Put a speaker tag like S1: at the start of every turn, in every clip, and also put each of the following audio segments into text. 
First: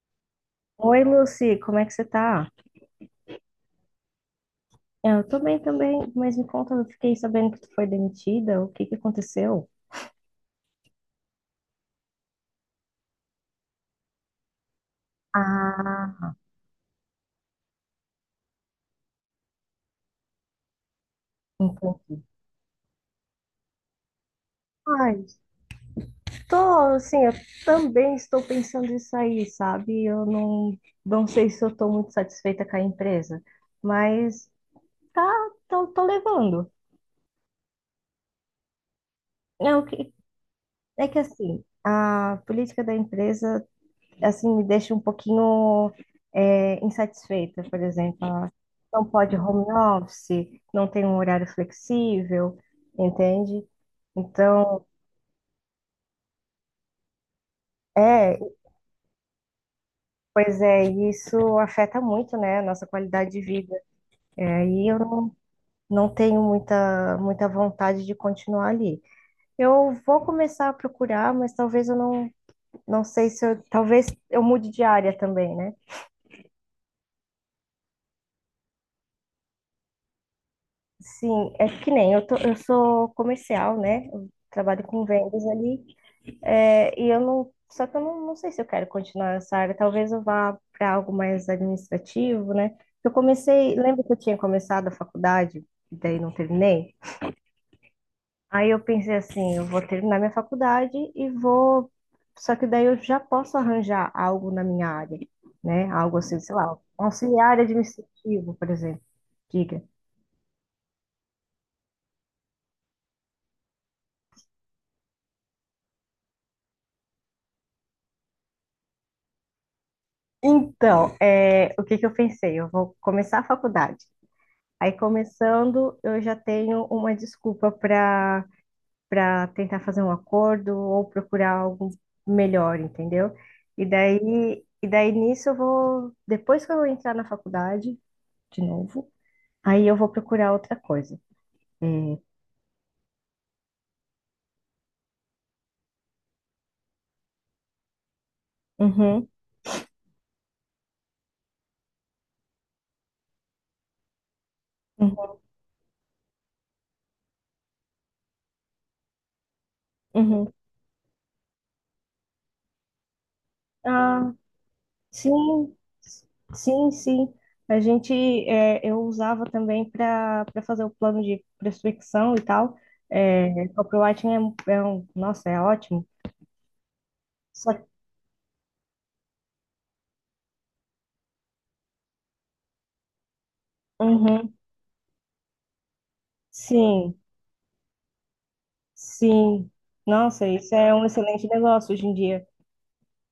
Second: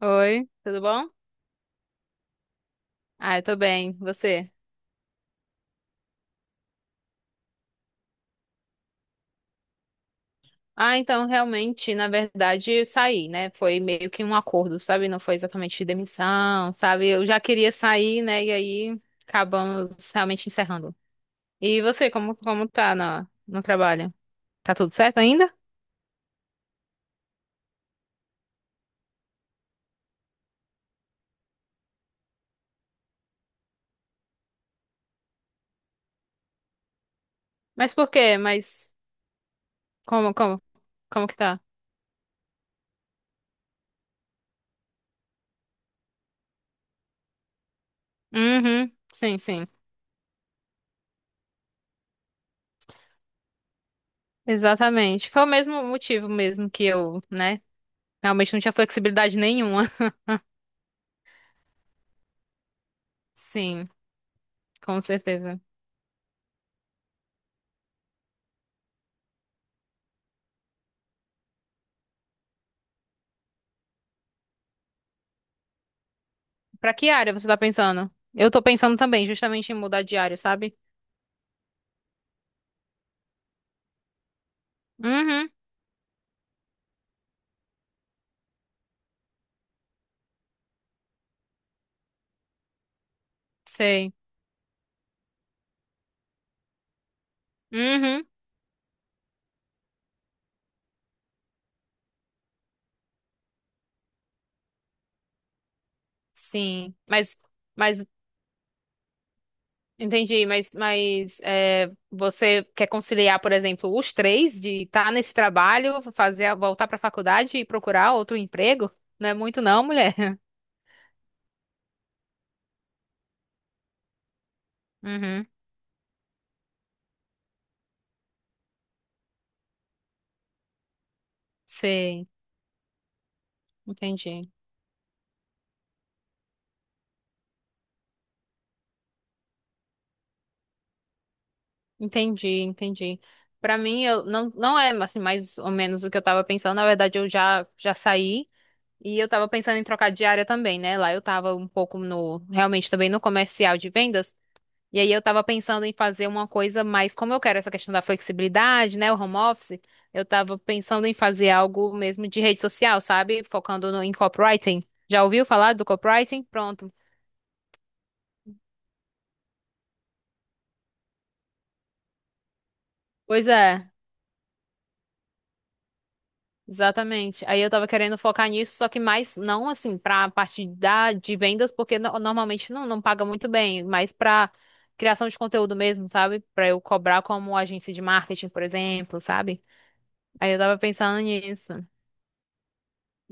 S1: Oi, tudo
S2: Oi,
S1: bom?
S2: Lucy, como é que você tá?
S1: Ah, eu tô bem, você?
S2: Eu tô bem também, mas me conta, eu fiquei sabendo que tu foi demitida, o que que aconteceu?
S1: Ah, então realmente, na verdade, eu saí, né? Foi meio que um acordo, sabe? Não foi exatamente
S2: Ah,
S1: demissão, sabe? Eu já queria sair, né? E aí acabamos realmente encerrando. E
S2: então.
S1: você, como tá no trabalho? Tá tudo certo
S2: Ai,
S1: ainda?
S2: tô assim, eu também estou pensando em sair, sabe? Eu não sei se eu tô muito satisfeita com a empresa, mas tá, tô levando.
S1: Mas por quê? Mas
S2: É, o que,
S1: como, como,
S2: é que
S1: como que tá?
S2: assim, a política da empresa assim, me deixa um pouquinho insatisfeita, por exemplo. Ah,
S1: Uhum,
S2: não pode
S1: sim,
S2: home
S1: sim.
S2: office, não tem um horário flexível, entende? Então,
S1: Exatamente. Foi o mesmo motivo mesmo que eu, né?
S2: é,
S1: Realmente não tinha flexibilidade nenhuma.
S2: pois é, e isso afeta muito, né, a nossa qualidade de vida.
S1: Sim,
S2: E aí eu
S1: com
S2: não,
S1: certeza.
S2: não tenho muita, muita vontade de continuar ali. Eu vou começar a procurar, mas talvez eu não sei se eu, talvez eu mude de área também, né?
S1: Pra que área você tá pensando? Eu tô pensando também, justamente em mudar de área, sabe?
S2: Sim, é que nem eu, eu sou comercial, né? Eu trabalho com vendas
S1: Uhum,
S2: ali. É, e eu não. Só que eu não sei se eu quero continuar nessa área. Talvez eu vá para algo mais administrativo, né? Eu comecei. Lembra que
S1: sei.
S2: eu tinha começado a faculdade e daí não terminei?
S1: Uhum,
S2: Aí eu pensei assim: eu vou terminar minha faculdade e vou. Só que daí eu já posso arranjar algo na minha área, né? Algo assim, sei lá,
S1: sim.
S2: um auxiliar
S1: Mas,
S2: administrativo, por exemplo.
S1: entendi, mas é, você quer conciliar, por exemplo, os três de estar nesse trabalho, fazer, voltar pra faculdade e procurar outro emprego? Não é muito não, mulher.
S2: Então, o que que eu pensei? Eu vou começar a faculdade. Aí,
S1: Uhum,
S2: começando, eu já tenho uma desculpa para tentar fazer um acordo ou procurar algo
S1: sei.
S2: melhor, entendeu? E
S1: Entendi.
S2: daí, e daí nisso eu vou, depois que eu entrar na faculdade, de novo, aí eu vou procurar outra coisa. É,
S1: Entendi, entendi. Pra mim, eu não é assim, mais ou menos o que eu tava pensando. Na verdade, eu já saí. E
S2: uhum,
S1: eu tava pensando em trocar de área também, né? Lá eu tava um pouco realmente também no comercial de vendas. E aí eu
S2: uhum,
S1: tava pensando em fazer uma coisa mais, como eu quero essa questão da flexibilidade, né? O home office, eu
S2: uhum.
S1: tava pensando em fazer algo mesmo de rede social, sabe? Focando no, em
S2: Ah,
S1: copywriting. Já ouviu falar
S2: sim,
S1: do copywriting? Pronto.
S2: sim, sim. A gente, eu usava também para fazer o plano de prospecção e tal.
S1: Pois
S2: É,
S1: é.
S2: copywriting é um, nossa, é ótimo.
S1: Exatamente. Aí eu
S2: Só,
S1: tava querendo focar nisso, só que mais não assim pra parte da de vendas, porque normalmente não paga muito bem, mas pra
S2: uhum,
S1: criação de conteúdo mesmo, sabe? Pra eu
S2: sim,
S1: cobrar como agência de marketing, por exemplo, sabe?
S2: sim. Nossa,
S1: Aí eu
S2: isso
S1: tava
S2: é um
S1: pensando
S2: excelente
S1: nisso.
S2: negócio hoje em dia.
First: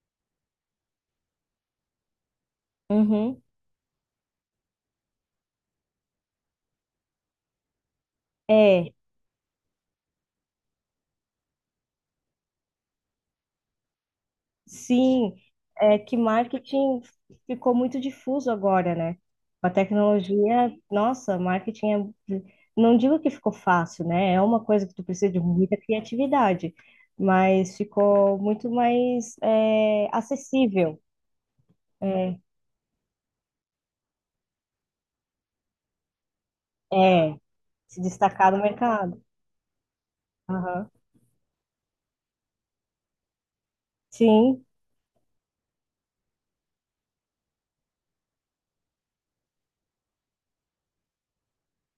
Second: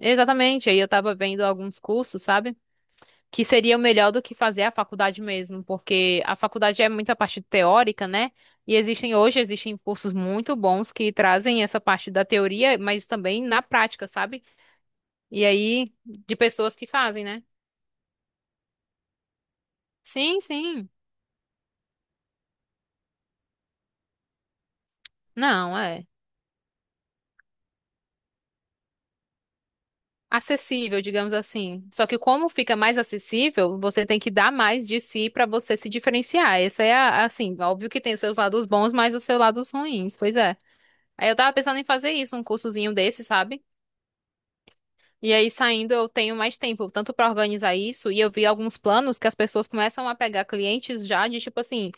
S1: Exatamente. Aí eu tava vendo alguns cursos, sabe?
S2: Uhum,
S1: Que seria melhor do que fazer a faculdade mesmo, porque a faculdade é muita parte teórica, né? E
S2: é.
S1: existem hoje existem cursos muito bons que trazem essa parte da teoria, mas também na prática, sabe?
S2: Sim,
S1: E aí,
S2: é que
S1: de pessoas que
S2: marketing
S1: fazem, né?
S2: ficou muito difuso agora, né? Com a
S1: Sim,
S2: tecnologia,
S1: sim.
S2: nossa, marketing não digo que ficou fácil, né? É uma coisa que tu precisa de muita
S1: Não, é
S2: criatividade, mas ficou muito mais acessível,
S1: acessível, digamos assim. Só que
S2: é,
S1: como fica mais acessível, você tem que dar mais de si para você se diferenciar. Essa é
S2: é,
S1: assim, óbvio
S2: se
S1: que tem os seus
S2: destacar no
S1: lados bons, mas
S2: mercado.
S1: os seus lados ruins, pois é.
S2: Aham.
S1: Aí eu tava pensando em fazer isso, um cursozinho desse, sabe?
S2: Sim,
S1: E aí saindo eu tenho mais tempo, tanto para organizar isso, e eu vi alguns planos que as pessoas começam a pegar clientes já de tipo assim,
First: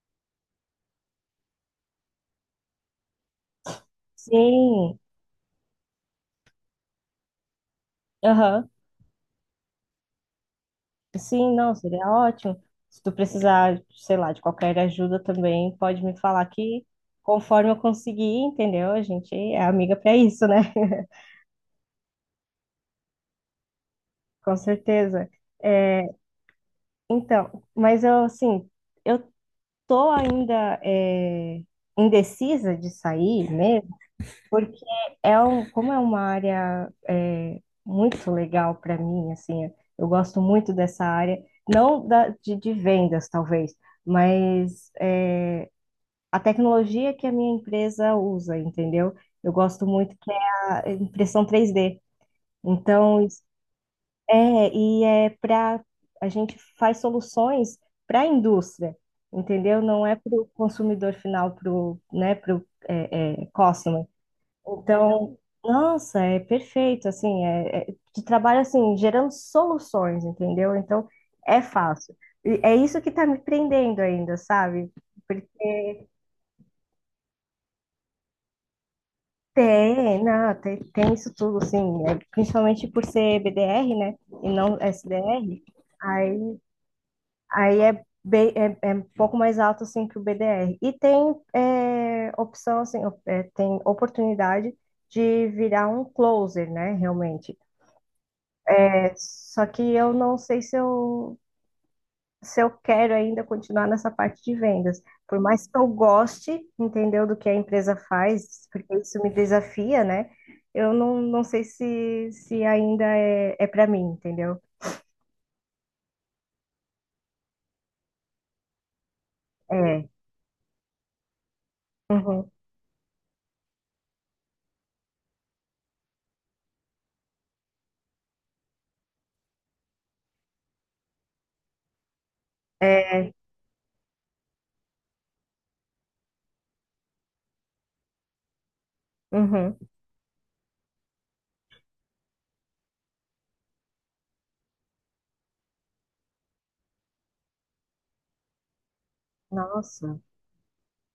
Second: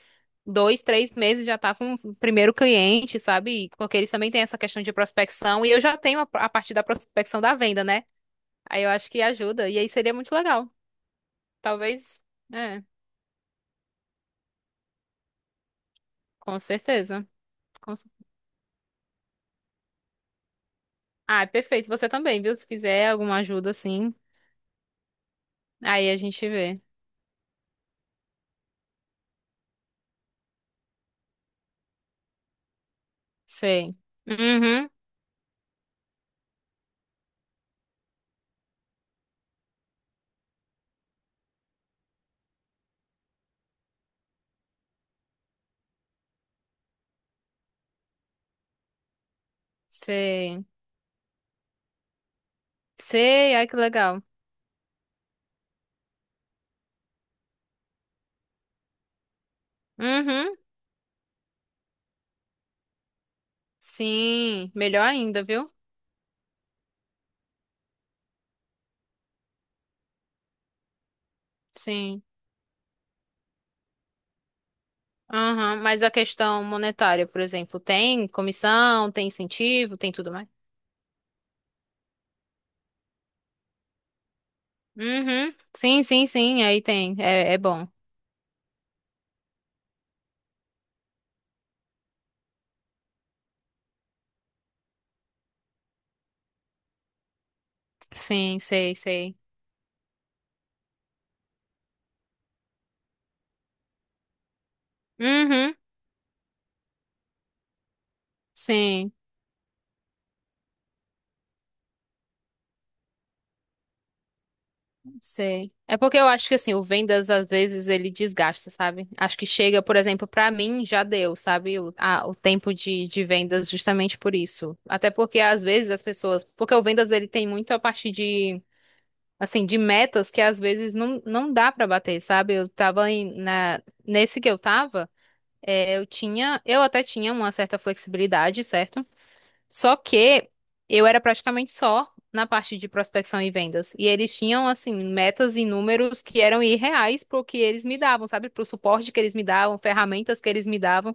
S1: dois, três meses já tá com o primeiro cliente, sabe? Porque eles também têm essa questão de
S2: sim,
S1: prospecção e eu já tenho a parte da prospecção da venda, né?
S2: aham.
S1: Aí eu acho que ajuda e aí seria muito legal.
S2: Sim, não, seria
S1: Talvez,
S2: ótimo.
S1: é,
S2: Se tu precisar, sei lá, de qualquer ajuda também, pode me falar
S1: com
S2: que
S1: certeza.
S2: conforme eu
S1: Com cer-
S2: conseguir, entendeu? A gente é amiga para isso, né?
S1: Ah, é perfeito. Você também, viu? Se quiser alguma ajuda, assim,
S2: Com certeza. É,
S1: aí a gente vê.
S2: então, mas eu, assim, eu tô ainda indecisa de sair mesmo,
S1: Sei.
S2: porque
S1: Uhum.
S2: como é uma área muito legal para mim, assim, eu gosto muito dessa área, não de vendas, talvez, mas a tecnologia que a minha empresa usa, entendeu? Eu gosto muito que
S1: Sei.
S2: é a impressão 3D. Então,
S1: Sei. Ai, que legal.
S2: e é para a gente faz soluções para a indústria, entendeu? Não é para o
S1: Uhum.
S2: consumidor final, para o, né, para o customer.
S1: Sim. Melhor
S2: Então,
S1: ainda, viu?
S2: nossa, é perfeito, assim, tu trabalha assim, gerando soluções, entendeu? Então, é fácil.
S1: Sim.
S2: E é isso que está me prendendo ainda, sabe?
S1: Aham, mas a questão monetária, por exemplo, tem comissão, tem incentivo, tem
S2: Tem,
S1: tudo mais?
S2: não, tem isso tudo, assim, principalmente por ser BDR, né, e não
S1: Uhum.
S2: SDR,
S1: Sim, sim,
S2: aí,
S1: sim, aí tem. É, é
S2: aí
S1: bom.
S2: bem, é um pouco mais alto, assim, que o BDR. E tem opção, assim, tem oportunidade de virar um closer, né, realmente.
S1: Sim, sei,
S2: É,
S1: sei.
S2: só que eu não sei se eu quero ainda continuar nessa parte de vendas. Por mais
S1: Uhum.
S2: que eu goste, entendeu, do que a empresa faz, porque
S1: Sim,
S2: isso me desafia, né? Eu não sei se ainda é para mim, entendeu?
S1: sei. É porque eu acho que assim, o vendas às vezes ele desgasta, sabe? Acho que chega, por
S2: É,
S1: exemplo, pra mim já deu, sabe? O
S2: uhum,
S1: tempo de vendas justamente por isso. Até porque às vezes as pessoas, porque o vendas ele tem muito a parte de assim, de metas que às vezes não dá pra bater, sabe? Eu tava
S2: é,
S1: nesse que eu tava, eu até tinha uma certa flexibilidade, certo?
S2: uhum.
S1: Só que eu era praticamente só na parte de prospecção e vendas. E eles tinham, assim, metas e números que eram irreais pro que eles me davam, sabe? Pro suporte que eles me davam,
S2: Nossa,
S1: ferramentas que eles me davam.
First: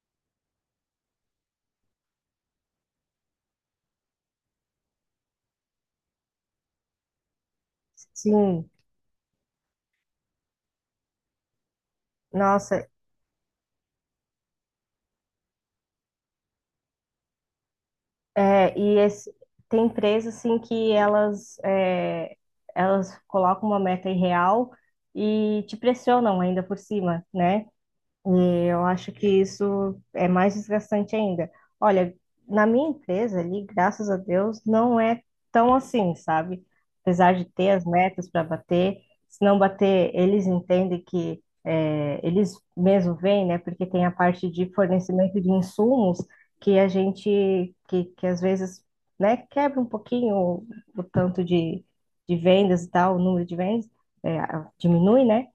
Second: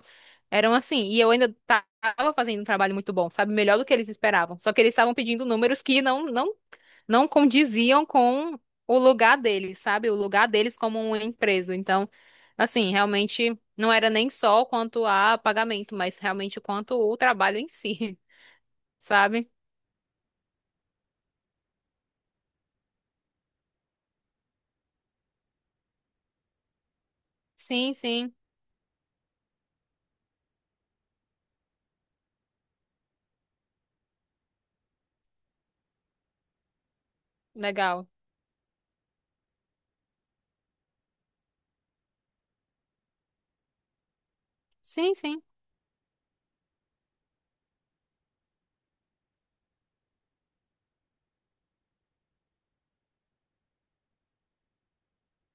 S1: Eram assim. E eu ainda tava fazendo um trabalho muito bom, sabe? Melhor do que eles esperavam. Só que eles estavam pedindo números que não condiziam com
S2: sim,
S1: o lugar deles, sabe? O lugar deles como uma empresa. Então,
S2: nossa,
S1: assim, realmente não era nem só quanto a pagamento, mas realmente quanto o trabalho em si.
S2: é, e esse,
S1: sabe?
S2: tem empresas, assim, que elas colocam uma meta irreal e te pressionam ainda por cima, né?
S1: Sim, sim,
S2: Eu acho que isso é mais desgastante ainda. Olha, na minha empresa ali, graças a Deus, não é tão assim, sabe? Apesar de ter as
S1: legal.
S2: metas para bater, se não bater, eles entendem que eles mesmo vêm, né? Porque tem a parte de
S1: Sim,
S2: fornecimento
S1: sim,
S2: de insumos que que às vezes, né, quebra um pouquinho o tanto de vendas e tal, o número de vendas, é, diminui, né?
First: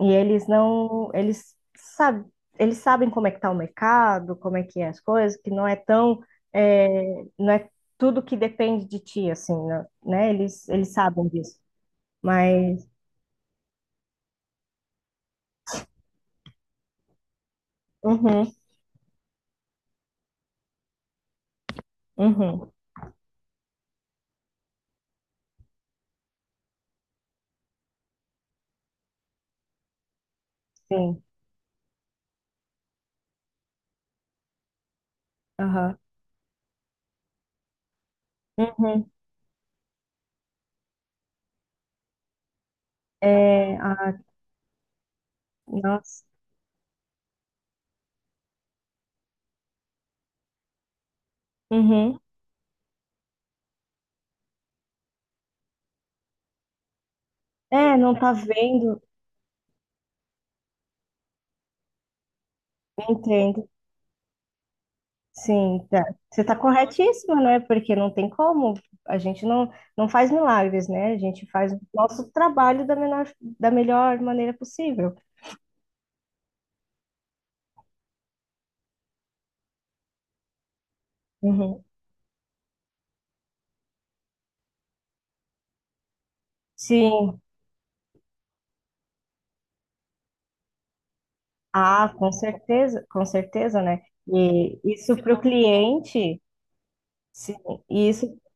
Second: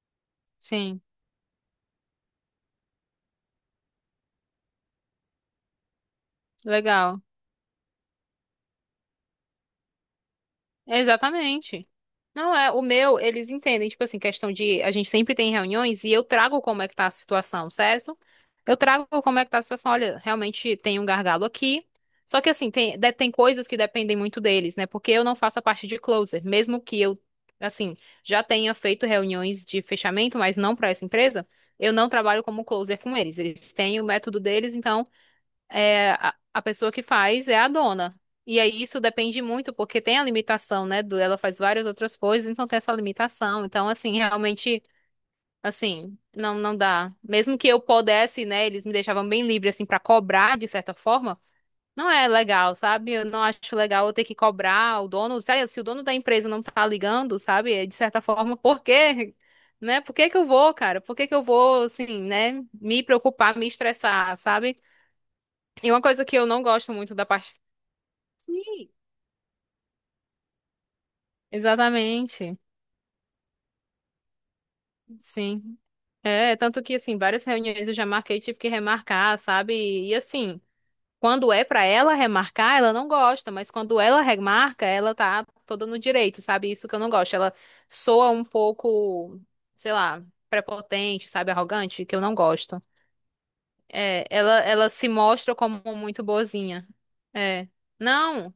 S2: E eles
S1: sim,
S2: não, eles sabem como é que está o mercado, como é que é as coisas, que não é tão, é,
S1: legal.
S2: não é tudo que depende de ti, assim, né? Eles sabem disso.
S1: Exatamente. Não é, o
S2: Mas,
S1: meu, eles entendem, tipo assim, questão de a gente sempre tem reuniões e eu trago como é que tá a situação, certo?
S2: uhum,
S1: Eu trago como é que tá a situação. Olha, realmente tem um gargalo aqui. Só que
S2: uhum,
S1: assim, tem coisas que dependem muito deles, né? Porque eu não faço a parte de closer, mesmo que eu, assim, já tenha feito reuniões de fechamento, mas não para essa
S2: sim,
S1: empresa, eu não trabalho como closer com eles. Eles têm o método deles, então
S2: aham,
S1: a pessoa que faz é a dona. E aí isso
S2: uhum,
S1: depende muito, porque tem a limitação, né? Ela faz várias outras coisas, então tem essa limitação.
S2: é,
S1: Então, assim,
S2: ah,
S1: realmente, assim,
S2: nossa,
S1: não dá. Mesmo que eu pudesse, né? Eles me deixavam bem livre, assim, pra cobrar, de certa forma. Não
S2: uhum.
S1: é legal, sabe? Eu não acho legal eu ter que cobrar o dono. Se o dono da empresa não tá ligando, sabe? De
S2: É, não
S1: certa
S2: tá
S1: forma, por
S2: vendo,
S1: quê? Né? Por que que eu vou, cara? Por que que eu vou, assim, né? Me preocupar, me
S2: entendo,
S1: estressar, sabe?
S2: sim,
S1: E
S2: tá.
S1: uma coisa que
S2: Você
S1: eu
S2: tá
S1: não gosto muito da
S2: corretíssima, né?
S1: parte.
S2: Porque não tem como,
S1: Sim.
S2: a gente não faz milagres, né? A gente faz o nosso
S1: Exatamente,
S2: trabalho da menor, da melhor maneira possível.
S1: sim. É, tanto que, assim, várias reuniões eu já marquei, tive que remarcar, sabe? E, assim, quando é
S2: Uhum.
S1: pra ela remarcar, ela não gosta, mas quando ela remarca, ela tá toda no direito, sabe? Isso que eu não gosto.
S2: Sim,
S1: Ela soa um pouco, sei lá, prepotente, sabe? Arrogante,
S2: ah,
S1: que eu não gosto.
S2: com certeza, né?
S1: É, ela,
S2: E
S1: ela se
S2: isso para o
S1: mostra como muito
S2: cliente,
S1: boazinha.
S2: sim,
S1: É.
S2: e isso,
S1: Não,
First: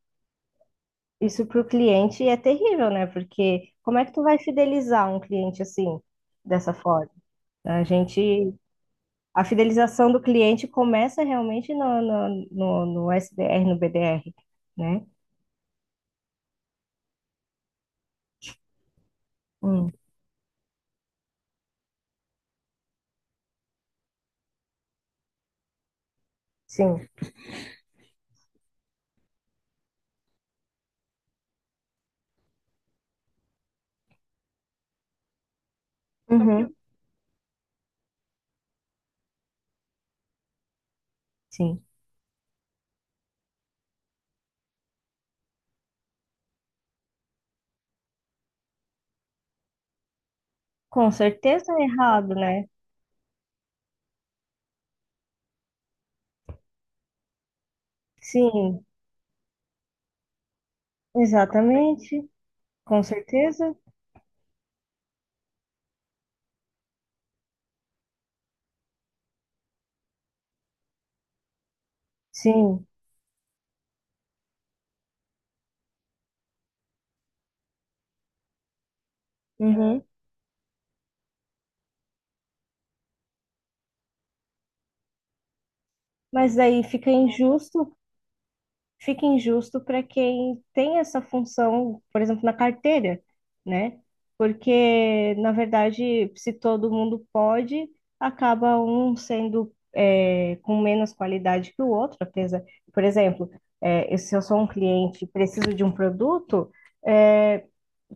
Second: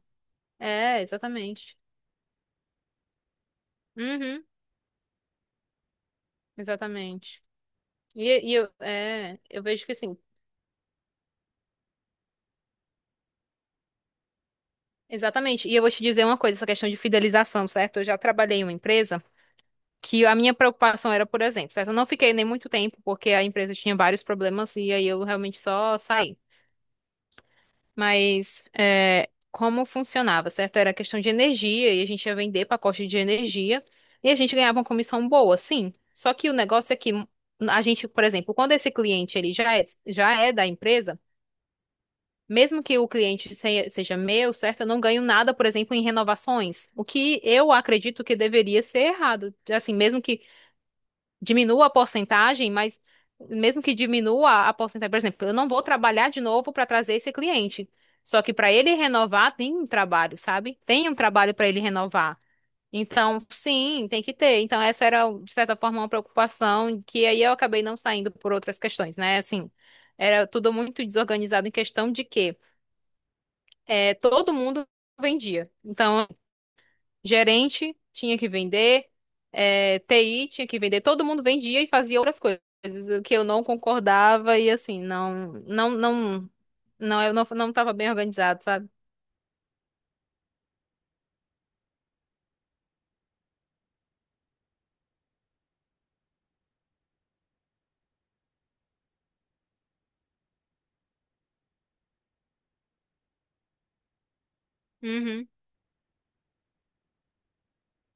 S1: é,
S2: isso para o
S1: exatamente.
S2: cliente é terrível, né? Porque como é que tu vai
S1: Uhum,
S2: fidelizar um cliente assim, dessa forma?
S1: exatamente.
S2: A gente,
S1: E, e eu, é,
S2: a
S1: eu vejo que
S2: fidelização
S1: assim,
S2: do cliente começa realmente no SDR, no BDR, né?
S1: exatamente. E eu vou te dizer uma coisa, essa questão de fidelização, certo? Eu já trabalhei em uma empresa
S2: Hum,
S1: que a minha preocupação era, por exemplo, certo? Eu não fiquei nem muito tempo porque a empresa tinha vários problemas e aí eu realmente só saí.
S2: sim,
S1: Mas é, como funcionava, certo? Era questão de energia e a gente ia vender pacote de energia e a gente ganhava uma comissão boa, sim. Só que o
S2: uhum,
S1: negócio é que a gente, por exemplo, quando esse cliente ele já é da empresa
S2: sim.
S1: Mesmo que o cliente seja meu, certo? Eu não ganho nada, por exemplo, em renovações. O que eu acredito que deveria ser errado. Assim, mesmo que
S2: Com certeza é
S1: diminua a
S2: errado, né?
S1: porcentagem, mas mesmo que diminua a porcentagem, por exemplo, eu não vou trabalhar de novo para trazer esse cliente. Só que para
S2: Sim,
S1: ele renovar, tem um trabalho, sabe? Tem um trabalho para ele
S2: exatamente,
S1: renovar.
S2: com
S1: Então,
S2: certeza,
S1: sim, tem que ter. Então, essa era, de certa forma, uma preocupação que aí eu acabei não saindo por outras questões, né? Assim, era tudo muito desorganizado em questão de quê?
S2: sim.
S1: Todo mundo vendia. Então, gerente tinha que vender,
S2: Uhum.
S1: TI tinha que vender, todo mundo vendia e fazia outras coisas, o que eu não concordava e assim,
S2: Mas aí
S1: não, eu não estava bem organizado, sabe?
S2: fica injusto para quem tem essa função, por exemplo, na carteira, né? Porque, na verdade, se todo mundo pode, acaba um sendo com menos qualidade que o outro, apesar, por exemplo, se eu sou um cliente e
S1: Uhum.
S2: preciso de um produto, é,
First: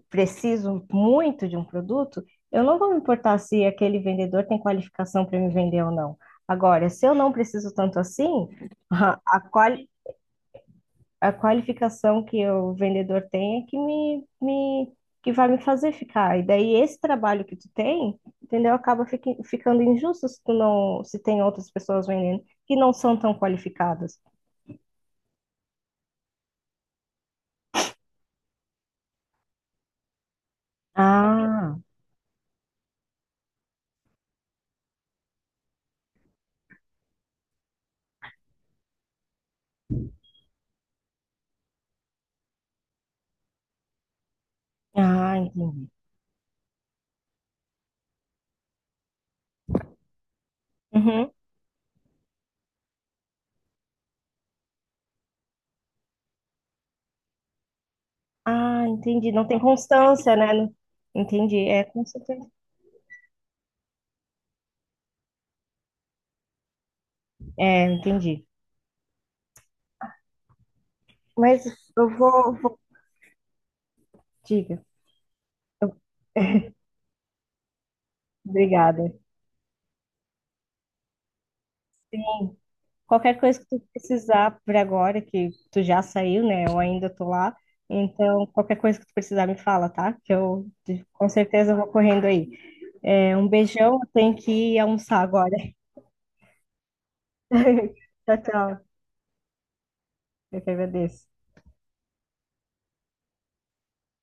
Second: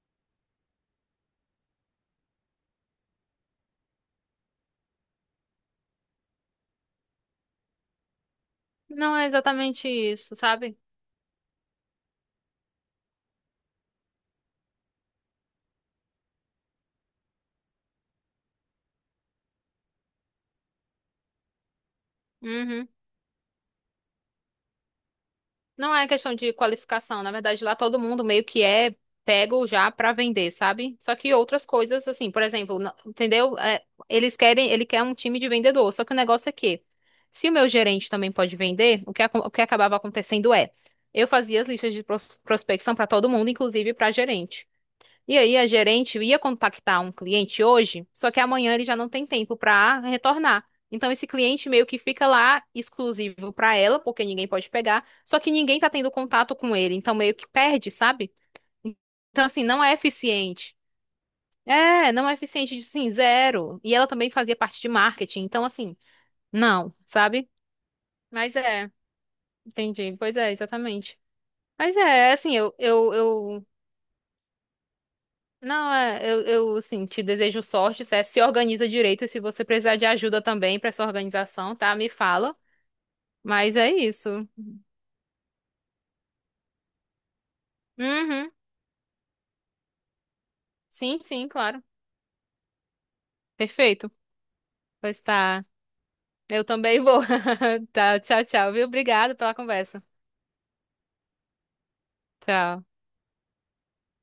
S2: preciso muito de um produto, eu não vou me importar se aquele vendedor tem qualificação para me vender ou não. Agora, se eu não preciso tanto assim,
S1: Não é
S2: a, quali-
S1: exatamente isso, sabe?
S2: a qualificação que o vendedor tem é que que vai me fazer ficar. E daí esse trabalho que tu tem, entendeu? Acaba ficando injusto se tu não, se tem outras pessoas vendendo que
S1: Uhum.
S2: não são tão qualificadas.
S1: Não é questão de qualificação, na verdade lá todo mundo meio que é pego já pra vender, sabe? Só que outras
S2: Ah,
S1: coisas assim, por exemplo, entendeu? É, ele quer um time de vendedor, só que o negócio é que se o meu gerente também pode vender, o que acabava acontecendo eu fazia as listas de prospecção pra todo mundo, inclusive pra gerente.
S2: ah,
S1: E aí a
S2: entendi.
S1: gerente ia contactar um cliente hoje, só que amanhã ele já não tem tempo para retornar. Então esse
S2: Uhum.
S1: cliente meio que fica lá exclusivo para ela, porque ninguém pode pegar, só que ninguém tá tendo contato com ele, então meio que perde, sabe?
S2: Ah, entendi.
S1: Então
S2: Não tem
S1: assim, não é
S2: constância, né?
S1: eficiente.
S2: Entendi. É, com
S1: É, não é
S2: certeza.
S1: eficiente, assim zero. E ela também fazia parte de marketing, então assim, não, sabe?
S2: É, entendi.
S1: Mas é, entendi. Pois é, exatamente.
S2: Mas
S1: Mas
S2: eu
S1: é,
S2: vou,
S1: assim,
S2: vou-
S1: eu
S2: diga.
S1: Não,
S2: Eu-
S1: eu assim, te desejo sorte, certo? Se organiza
S2: Obrigada.
S1: direito e se você precisar de ajuda também pra essa organização, tá? Me fala.
S2: Qualquer coisa que
S1: Mas
S2: tu
S1: é isso.
S2: precisar por agora, que tu já saiu, né? Eu ainda tô lá. Então,
S1: Uhum.
S2: qualquer coisa que tu precisar, me fala, tá? Que eu
S1: Sim,
S2: com
S1: sim,
S2: certeza
S1: claro.
S2: vou correndo aí. É, um beijão, eu
S1: Perfeito.
S2: tenho que ir almoçar
S1: Pois
S2: agora.
S1: tá. Eu também vou. Tá,
S2: Tchau,
S1: tchau, tchau,
S2: tchau.
S1: viu? Obrigado pela conversa.
S2: Eu que agradeço.
S1: Tchau.